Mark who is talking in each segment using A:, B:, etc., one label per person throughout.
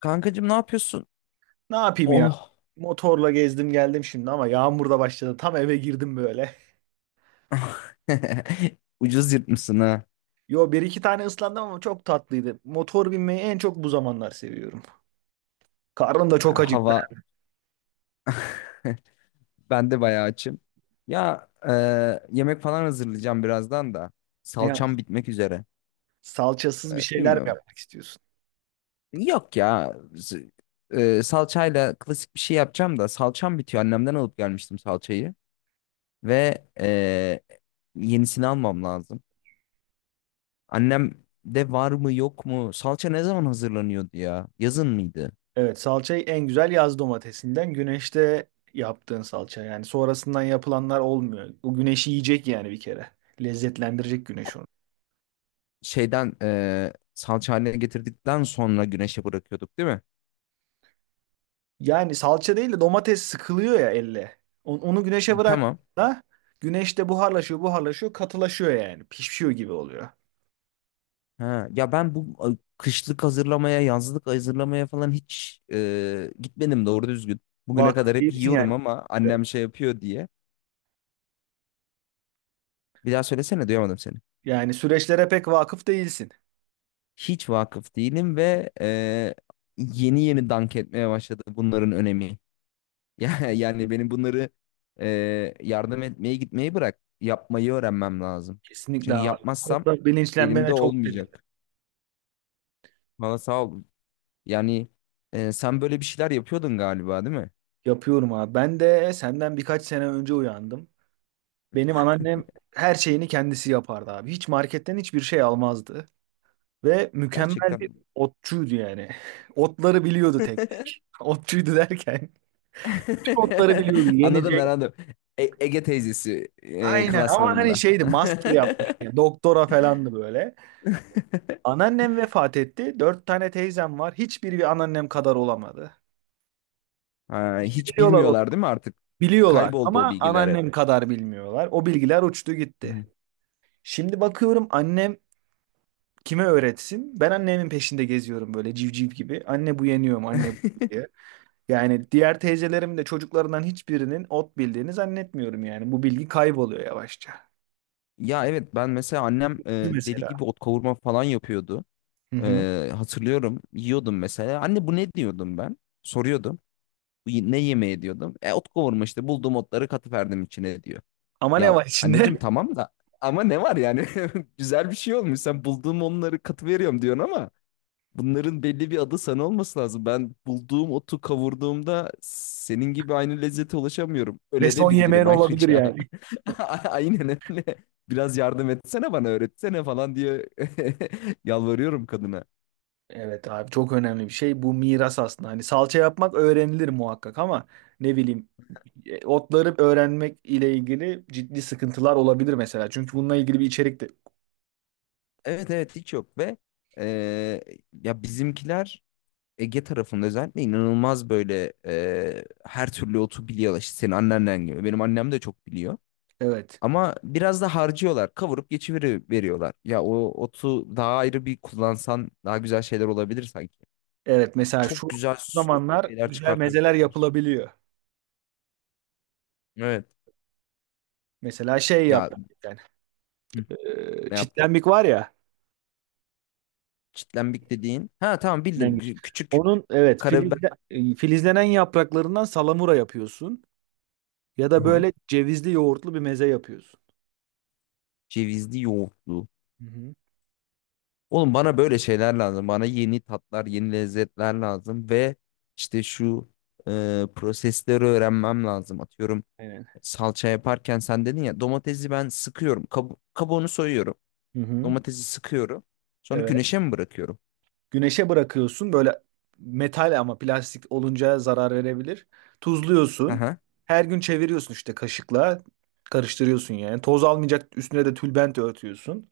A: Kankacığım ne yapıyorsun?
B: Ne yapayım ya?
A: Oh.
B: Motorla gezdim geldim şimdi ama yağmur da başladı. Tam eve girdim böyle.
A: Ucuz yırtmışsın ha.
B: Yo bir iki tane ıslandım ama çok tatlıydı. Motor binmeyi en çok bu zamanlar seviyorum. Karnım da çok acıktı.
A: Hava. Ben de bayağı açım. Ya yemek falan hazırlayacağım birazdan da.
B: Ne yap-
A: Salçam bitmek üzere.
B: Salçasız bir
A: E,
B: şeyler mi
A: bilmiyorum.
B: yapmak istiyorsun?
A: Yok ya. Salçayla klasik bir şey yapacağım da salçam bitiyor. Annemden alıp gelmiştim salçayı. Ve yenisini almam lazım. Annem de var mı yok mu? Salça ne zaman hazırlanıyordu ya? Yazın mıydı?
B: Evet, salçayı en güzel yaz domatesinden güneşte yaptığın salça. Yani sonrasından yapılanlar olmuyor. O güneşi yiyecek yani bir kere. Lezzetlendirecek güneş onu.
A: Şeyden salça haline getirdikten sonra güneşe bırakıyorduk değil mi?
B: Yani salça değil de domates sıkılıyor ya elle. Onu güneşe
A: Tamam.
B: bıraktığında güneşte buharlaşıyor, buharlaşıyor, katılaşıyor yani. Pişiyor gibi oluyor.
A: Ha, ya ben bu kışlık hazırlamaya, yazlık hazırlamaya falan hiç gitmedim doğru düzgün. Bugüne
B: Vakıf
A: kadar hep
B: değilsin
A: yiyorum
B: yani.
A: ama annem şey yapıyor diye. Bir daha söylesene duyamadım seni.
B: Yani süreçlere pek vakıf değilsin.
A: Hiç vakıf değilim ve yeni yeni dank etmeye başladı bunların önemi. Yani benim bunları e, yardım etmeye gitmeyi bırak. Yapmayı öğrenmem lazım.
B: Kesinlikle
A: Çünkü
B: abi. Bu
A: yapmazsam
B: konuda
A: elimde
B: bilinçlenmene çok sevindim.
A: olmayacak. Valla sağ ol. Yani sen böyle bir şeyler yapıyordun galiba değil mi?
B: Yapıyorum abi. Ben de senden birkaç sene önce uyandım. Benim anneannem her şeyini kendisi yapardı abi. Hiç marketten hiçbir şey almazdı. Ve mükemmel bir
A: Gerçekten.
B: otçuydu yani. Otları biliyordu tek tek. Otçuydu derken. Tüm otları biliyordu
A: Anladım
B: yenecek.
A: ben anladım. Ege teyzesi
B: Aynen, ama hani
A: klasmanında.
B: şeydi, master yapmış. Yani. Doktora falandı böyle. Anneannem vefat etti. Dört tane teyzem var. Hiçbiri bir anneannem kadar olamadı.
A: Ha,
B: Hepsi
A: hiç
B: biliyorlar otu.
A: bilmiyorlar değil mi artık?
B: Biliyorlar
A: Kayboldu o
B: ama
A: bilgiler hep.
B: anneannem kadar bilmiyorlar. O bilgiler uçtu gitti.
A: Hı.
B: Şimdi bakıyorum annem, kime öğretsin? Ben annemin peşinde geziyorum böyle civciv gibi. Anne bu yeniyor mu? Anne bu diye. Yani diğer teyzelerimin de çocuklarından hiçbirinin ot bildiğini zannetmiyorum yani. Bu bilgi kayboluyor yavaşça.
A: Ya evet ben mesela annem
B: Şu
A: deli
B: mesela.
A: gibi ot kavurma falan yapıyordu.
B: Hı hı.
A: E, hatırlıyorum yiyordum mesela. Anne bu ne diyordum ben? Soruyordum. "Bu Ne yemeği diyordum. E, ot kavurma işte bulduğum otları katıverdim içine diyor.
B: Ama ne
A: Ya
B: var
A: anneciğim
B: içinde?
A: tamam da ama ne var yani? Güzel bir şey olmuş. Sen bulduğum onları katı veriyorum diyorsun ama bunların belli bir adı sana olması lazım. Ben bulduğum otu kavurduğumda senin gibi aynı lezzete ulaşamıyorum.
B: Ve
A: Öyle
B: son
A: de
B: yemeğin
A: bilirim
B: olabilir
A: ayrıca.
B: yani.
A: Aynen öyle. Biraz yardım etsene bana öğretsene falan diye yalvarıyorum kadına.
B: Evet abi, çok önemli bir şey. Bu miras aslında. Hani salça yapmak öğrenilir muhakkak ama ne bileyim, otları öğrenmek ile ilgili ciddi sıkıntılar olabilir mesela. Çünkü bununla ilgili bir içerik de...
A: Evet evet hiç yok ve e, ya bizimkiler Ege tarafında özellikle inanılmaz böyle her türlü otu biliyorlar. İşte senin annenden gibi. Benim annem de çok biliyor.
B: Evet.
A: Ama biraz da harcıyorlar. Kavurup geçiveri veriyorlar. Ya o otu daha ayrı bir kullansan daha güzel şeyler olabilir sanki.
B: Evet, mesela
A: Çok
B: şu
A: güzel soslu
B: zamanlar
A: şeyler
B: güzel mezeler
A: çıkartabilirler.
B: yapılabiliyor.
A: Evet.
B: Mesela şey
A: Ya
B: yaptık bir tane.
A: hı, ne yaptın?
B: Çitlenmik var ya.
A: Çitlenbik dediğin. Ha tamam bildim.
B: Çitlenmik.
A: Küçük
B: Onun, evet,
A: karabiber.
B: filizlenen yapraklarından salamura yapıyorsun. Ya da
A: Aha.
B: böyle cevizli yoğurtlu bir meze yapıyorsun.
A: Cevizli yoğurtlu.
B: Hı hı.
A: Oğlum bana böyle şeyler lazım. Bana yeni tatlar, yeni lezzetler lazım ve işte şu prosesleri öğrenmem lazım. Atıyorum
B: Aynen.
A: salça yaparken sen dedin ya domatesi ben sıkıyorum. Kabuğunu soyuyorum.
B: Hı hı.
A: Domatesi sıkıyorum. Sonra
B: Evet.
A: güneşe mi bırakıyorum?
B: Güneşe bırakıyorsun böyle metal, ama plastik olunca zarar verebilir. Tuzluyorsun.
A: Aha.
B: Her gün çeviriyorsun işte kaşıkla. Karıştırıyorsun yani. Toz almayacak üstüne de tülbent örtüyorsun.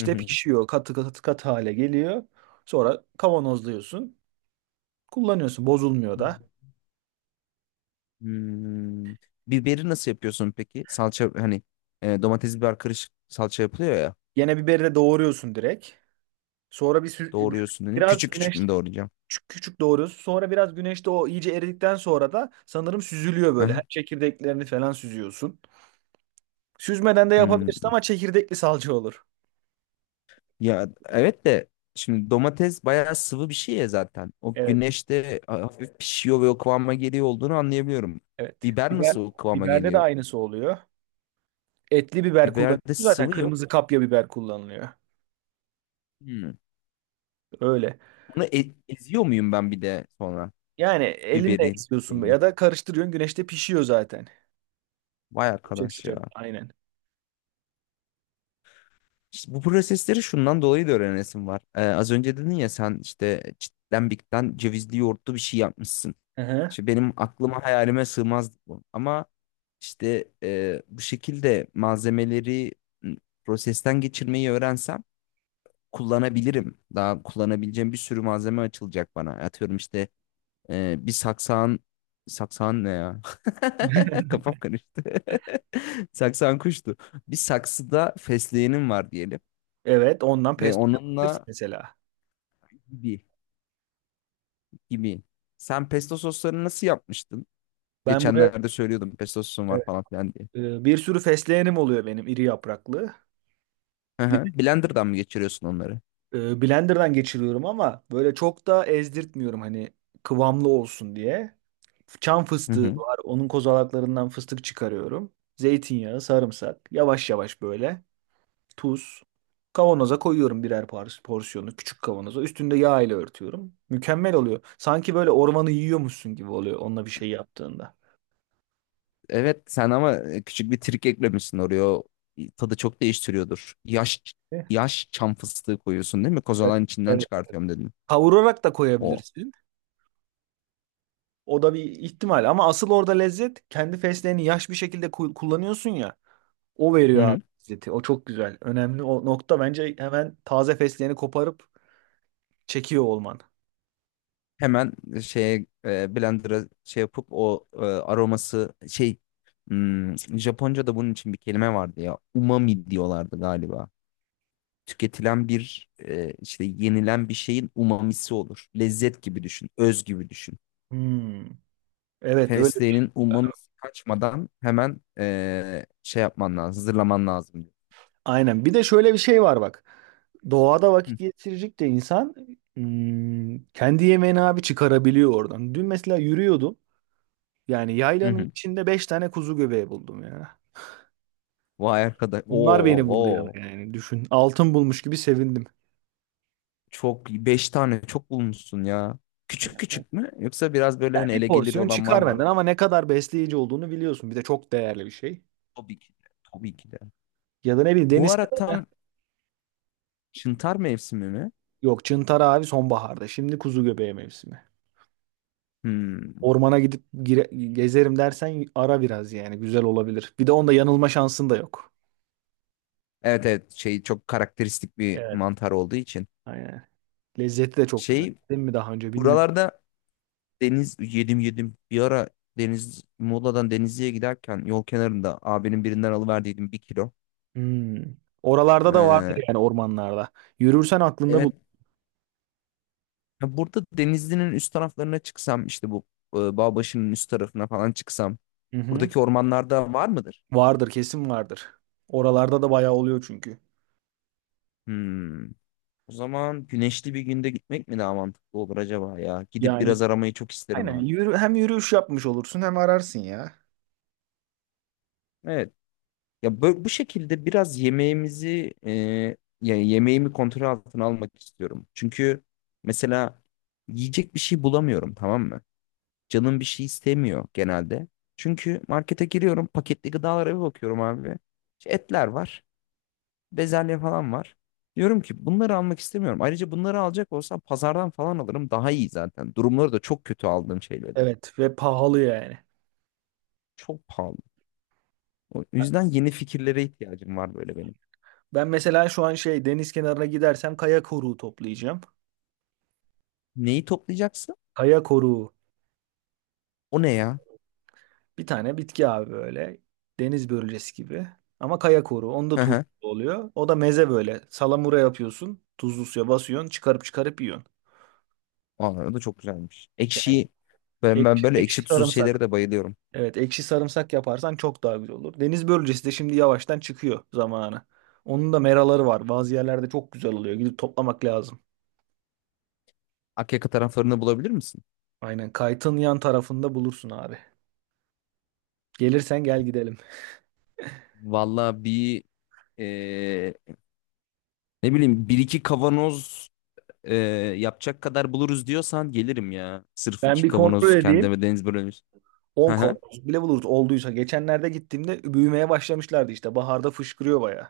A: Hı hı.
B: pişiyor. Katı katı katı hale geliyor. Sonra kavanozluyorsun. Kullanıyorsun. Bozulmuyor
A: Hı.
B: da.
A: Hmm. Biberi nasıl yapıyorsun peki? Salça hani domates biber karışık salça yapılıyor ya.
B: Yine biberi de doğruyorsun direkt. Sonra
A: Doğruyorsun dedin.
B: biraz
A: Küçük küçük
B: güneşte
A: mü doğrayacağım?
B: küçük küçük doğruyorsun. Sonra biraz güneşte o iyice eridikten sonra da sanırım süzülüyor böyle.
A: Aha.
B: Her çekirdeklerini falan süzüyorsun. Süzmeden de yapabilirsin
A: Hmm.
B: ama çekirdekli salça olur.
A: Ya evet de şimdi domates bayağı sıvı bir şey ya zaten. O
B: Evet,
A: güneşte hafif pişiyor ve o kıvama geliyor olduğunu anlayabiliyorum.
B: evet.
A: Biber nasıl o kıvama
B: Biberde de
A: geliyor?
B: aynısı oluyor. Etli biber
A: Biberde
B: kullanıyorsun zaten.
A: sıvı yok.
B: Kırmızı kapya biber kullanılıyor.
A: Hmm.
B: Öyle.
A: Onu eziyor muyum ben bir de sonra
B: Yani elinle
A: biberin
B: eziyorsun
A: şeyini?
B: ya da karıştırıyorsun, güneşte pişiyor zaten.
A: Vay
B: Yüksek
A: arkadaş
B: sıcak
A: ya.
B: aynen.
A: İşte bu prosesleri şundan dolayı da öğrenesim var. Az önce dedin ya sen işte çitten bikten cevizli yoğurtlu bir şey yapmışsın.
B: Hı hı.
A: İşte benim aklıma hayalime sığmazdı bu. Ama işte bu şekilde malzemeleri m, prosesten geçirmeyi öğrensem kullanabilirim. Daha kullanabileceğim bir sürü malzeme açılacak bana. Atıyorum işte bir saksağın saksağın ne ya? Kafam karıştı. Saksağın kuştu. Bir saksıda fesleğenim var diyelim
B: Evet, ondan
A: ve
B: pesto yapabilirsin
A: onunla
B: mesela.
A: gibi gibi. Sen pesto soslarını nasıl yapmıştın?
B: Ben buraya
A: Geçenlerde söylüyordum pesto sosum var
B: evet,
A: falan filan diye.
B: e, bir sürü fesleğenim oluyor benim iri yapraklı.
A: Hı
B: Bir
A: hı. Blender'dan mı geçiriyorsun onları?
B: de, e, blenderdan geçiriyorum ama böyle çok da ezdirtmiyorum, hani kıvamlı olsun diye. Çam
A: Hı
B: fıstığı
A: hı.
B: var, onun kozalaklarından fıstık çıkarıyorum. Zeytinyağı, sarımsak yavaş yavaş böyle. Tuz. Kavanoza koyuyorum birer porsiyonu küçük kavanoza. Üstünde yağ ile örtüyorum. Mükemmel oluyor. Sanki böyle ormanı yiyormuşsun gibi oluyor onunla bir şey yaptığında.
A: Evet sen ama küçük bir trik eklemişsin oraya. O tadı çok değiştiriyordur. Yaş
B: Evet.
A: yaş çam fıstığı koyuyorsun değil mi? Kozalan içinden
B: Evet.
A: çıkartıyorum dedin.
B: Kavurarak da
A: O.
B: koyabilirsin. O da bir ihtimal, ama asıl orada lezzet, kendi fesleğeni yaş bir şekilde kullanıyorsun ya. O
A: Hı
B: veriyor abi
A: hı.
B: lezzeti. O çok güzel. Önemli o nokta bence, hemen taze fesleğeni koparıp çekiyor olman.
A: Hemen şeye blender'a şey yapıp o aroması şey Japonca'da bunun için bir kelime vardı ya. Umami diyorlardı galiba. Tüketilen bir işte yenilen bir şeyin umamisi olur. Lezzet gibi düşün, öz gibi düşün.
B: Hmm. Evet öyle.
A: Fesleğinin ummamisi kaçmadan hemen şey yapman lazım, hazırlaman lazım diyor.
B: Aynen. Bir de şöyle bir şey var bak. Doğada vakit
A: Hı
B: geçirecek de insan, kendi yemeğini abi çıkarabiliyor oradan. Dün mesela yürüyordum. Yani
A: hı.
B: yaylanın
A: Hı.
B: içinde 5 tane kuzu göbeği buldum ya.
A: Vay arkadaş.
B: Onlar
A: Oo,
B: beni buldu ya,
A: oo.
B: yani düşün. Altın bulmuş gibi sevindim.
A: Çok beş tane çok bulmuşsun ya.
B: Yani,
A: Küçük küçük mü? Yoksa biraz böyle
B: yani,
A: hani
B: bir
A: ele gelir
B: porsiyon
A: olan var
B: çıkar
A: mı?
B: benden ama ne kadar besleyici olduğunu biliyorsun. Bir de çok değerli bir şey.
A: Tabii ki de. Tabii ki de.
B: Ya da ne bileyim,
A: Bu
B: deniz
A: ara
B: kenarı.
A: tam çıntar mevsimi mi?
B: Yok, çıntar abi sonbaharda. Şimdi kuzu göbeği mevsimi.
A: Hmm.
B: Ormana gidip gezerim dersen, ara biraz yani, güzel olabilir. Bir de onda yanılma şansın da yok.
A: Evet evet şey çok karakteristik bir
B: Evet.
A: mantar olduğu için.
B: Aynen. Lezzeti de çok güzel.
A: Şey
B: Değil mi, daha önce bilmiyorum.
A: buralarda Deniz yedim yedim. Bir ara Deniz Muğla'dan Denizli'ye giderken yol kenarında abinin birinden alıverdiydim bir kilo.
B: Hmm. Oralarda da vardır
A: Ee,
B: yani, ormanlarda. Yürürsen aklında bul.
A: evet ya burada Denizli'nin üst taraflarına çıksam işte bu Bağbaşı'nın üst tarafına falan çıksam
B: Hı hı.
A: buradaki ormanlarda var mıdır?
B: Vardır, kesin vardır. Oralarda da bayağı oluyor çünkü.
A: Hmm. O zaman güneşli bir günde gitmek mi daha mantıklı olur acaba ya? Gidip
B: Yani
A: biraz aramayı çok isterim
B: aynen
A: ha.
B: yürü, hem yürüyüş yapmış olursun hem ararsın ya.
A: Evet. Ya bu şekilde biraz yemeğimizi ya yemeğimi kontrol altına almak istiyorum. Çünkü mesela yiyecek bir şey bulamıyorum tamam mı? Canım bir şey istemiyor genelde. Çünkü markete giriyorum paketli gıdalara bir bakıyorum abi. İşte etler var, bezelye falan var. Diyorum ki bunları almak istemiyorum. Ayrıca bunları alacak olsam pazardan falan alırım daha iyi zaten. Durumları da çok kötü aldığım şeyler.
B: Evet, ve pahalı yani.
A: Çok pahalı. O yüzden yeni fikirlere ihtiyacım var böyle benim.
B: Ben mesela şu an şey, deniz kenarına gidersem kaya koruğu toplayacağım.
A: Neyi toplayacaksın?
B: Kaya koruğu.
A: O ne ya?
B: Bir tane bitki abi böyle. Deniz börülcesi gibi. Ama kaya koru. Onda turşu oluyor. O da meze böyle. Salamura yapıyorsun. Tuzlu suya basıyorsun. Çıkarıp çıkarıp yiyorsun.
A: Vallahi o da çok güzelmiş.
B: Yani
A: Ekşiyi ben
B: ekşi,
A: böyle
B: ekşi
A: ekşi tuzlu
B: sarımsak.
A: şeylere de bayılıyorum.
B: Evet, ekşi sarımsak yaparsan çok daha güzel olur. Deniz börülcesi de şimdi yavaştan çıkıyor zamanı. Onun da meraları var. Bazı yerlerde çok güzel oluyor. Gidip toplamak lazım.
A: Akyaka taraflarını bulabilir misin?
B: Aynen, kaytın yan tarafında bulursun abi. Gelirsen gel gidelim.
A: Vallahi bir eee, ne bileyim bir iki kavanoz eee, yapacak kadar buluruz diyorsan gelirim ya. Sırf
B: Ben
A: iki
B: bir kontrol
A: kavanoz
B: edeyim.
A: kendime deniz börülmüş. Hı
B: 10
A: hı.
B: kavanoz bile buluruz olduysa. Geçenlerde gittiğimde büyümeye başlamışlardı işte. Baharda fışkırıyor bayağı.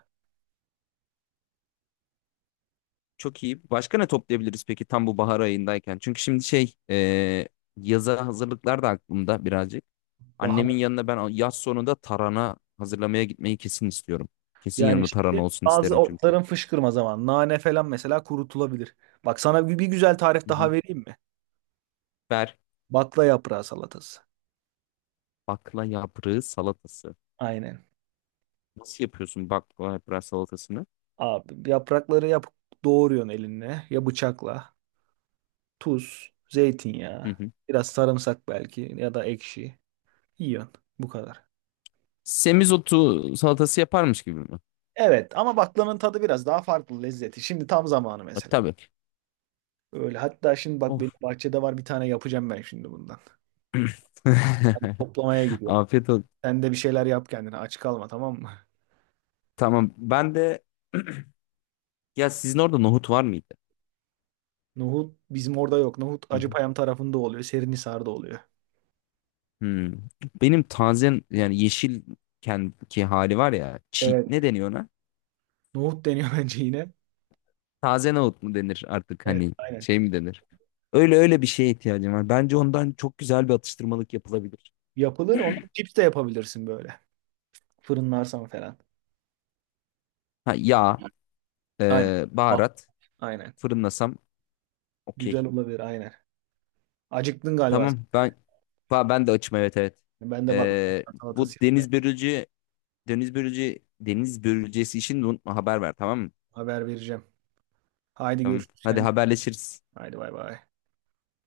A: Çok iyi. Başka ne toplayabiliriz peki tam bu bahar ayındayken? Çünkü şimdi şey yaza hazırlıklar da aklımda birazcık.
B: Bahar.
A: Annemin yanına ben yaz sonunda tarhana hazırlamaya gitmeyi kesin istiyorum. Kesin
B: Yani
A: yanımda tarhana
B: şimdi
A: olsun
B: bazı
A: isterim çünkü.
B: otların fışkırma zamanı. Nane falan mesela kurutulabilir. Bak sana bir güzel tarif daha vereyim mi?
A: Ver
B: Bakla yaprağı salatası.
A: bakla yaprağı salatası.
B: Aynen.
A: Nasıl yapıyorsun bakla yaprağı salatasını?
B: Abi yaprakları doğruyorsun elinle ya bıçakla. Tuz,
A: Hı
B: zeytinyağı,
A: hı.
B: biraz sarımsak belki ya da ekşi. Yiyorsun. Bu kadar.
A: Semizotu salatası yaparmış gibi mi?
B: Evet, ama baklanın tadı biraz daha farklı lezzeti. Şimdi tam zamanı
A: E,
B: mesela.
A: tabii.
B: Öyle. Hatta şimdi bak, benim
A: Of.
B: bahçede var bir tane, yapacağım ben şimdi bundan. Ben toplamaya gidiyorum.
A: Afiyet olsun.
B: Sen de bir şeyler yap kendine. Aç kalma, tamam mı?
A: Tamam. Ben de ya sizin orada nohut var mıydı?
B: Nohut bizim orada yok. Nohut
A: Hı hı.
B: Acıpayam tarafında oluyor. Serinhisar'da oluyor.
A: Hmm. Benim taze yani yeşilken ki hali var ya
B: Evet.
A: ne deniyor ona?
B: Nohut deniyor bence yine.
A: Taze nohut mu denir artık
B: Evet,
A: hani
B: aynen.
A: şey mi denir? Öyle öyle bir şeye ihtiyacım var. Bence ondan çok güzel bir atıştırmalık yapılabilir.
B: Yapılır. Onu cips de yapabilirsin böyle. Fırınlarsan falan.
A: Ha, yağ.
B: Aynen.
A: Ee,
B: Bak.
A: baharat.
B: Aynen.
A: Fırınlasam
B: Güzel
A: okey.
B: olabilir aynen. Acıktın galiba
A: Tamam ben ben de açım evet evet.
B: sen. Ben de bak,
A: Ee, bu
B: salatası yapmaya...
A: deniz börülce deniz börülce deniz börülcesi için de unutma haber ver tamam mı?
B: Haber vereceğim. Haydi
A: Tamam.
B: görüşürüz,
A: Hadi
B: kendine.
A: haberleşiriz.
B: Haydi bay bay.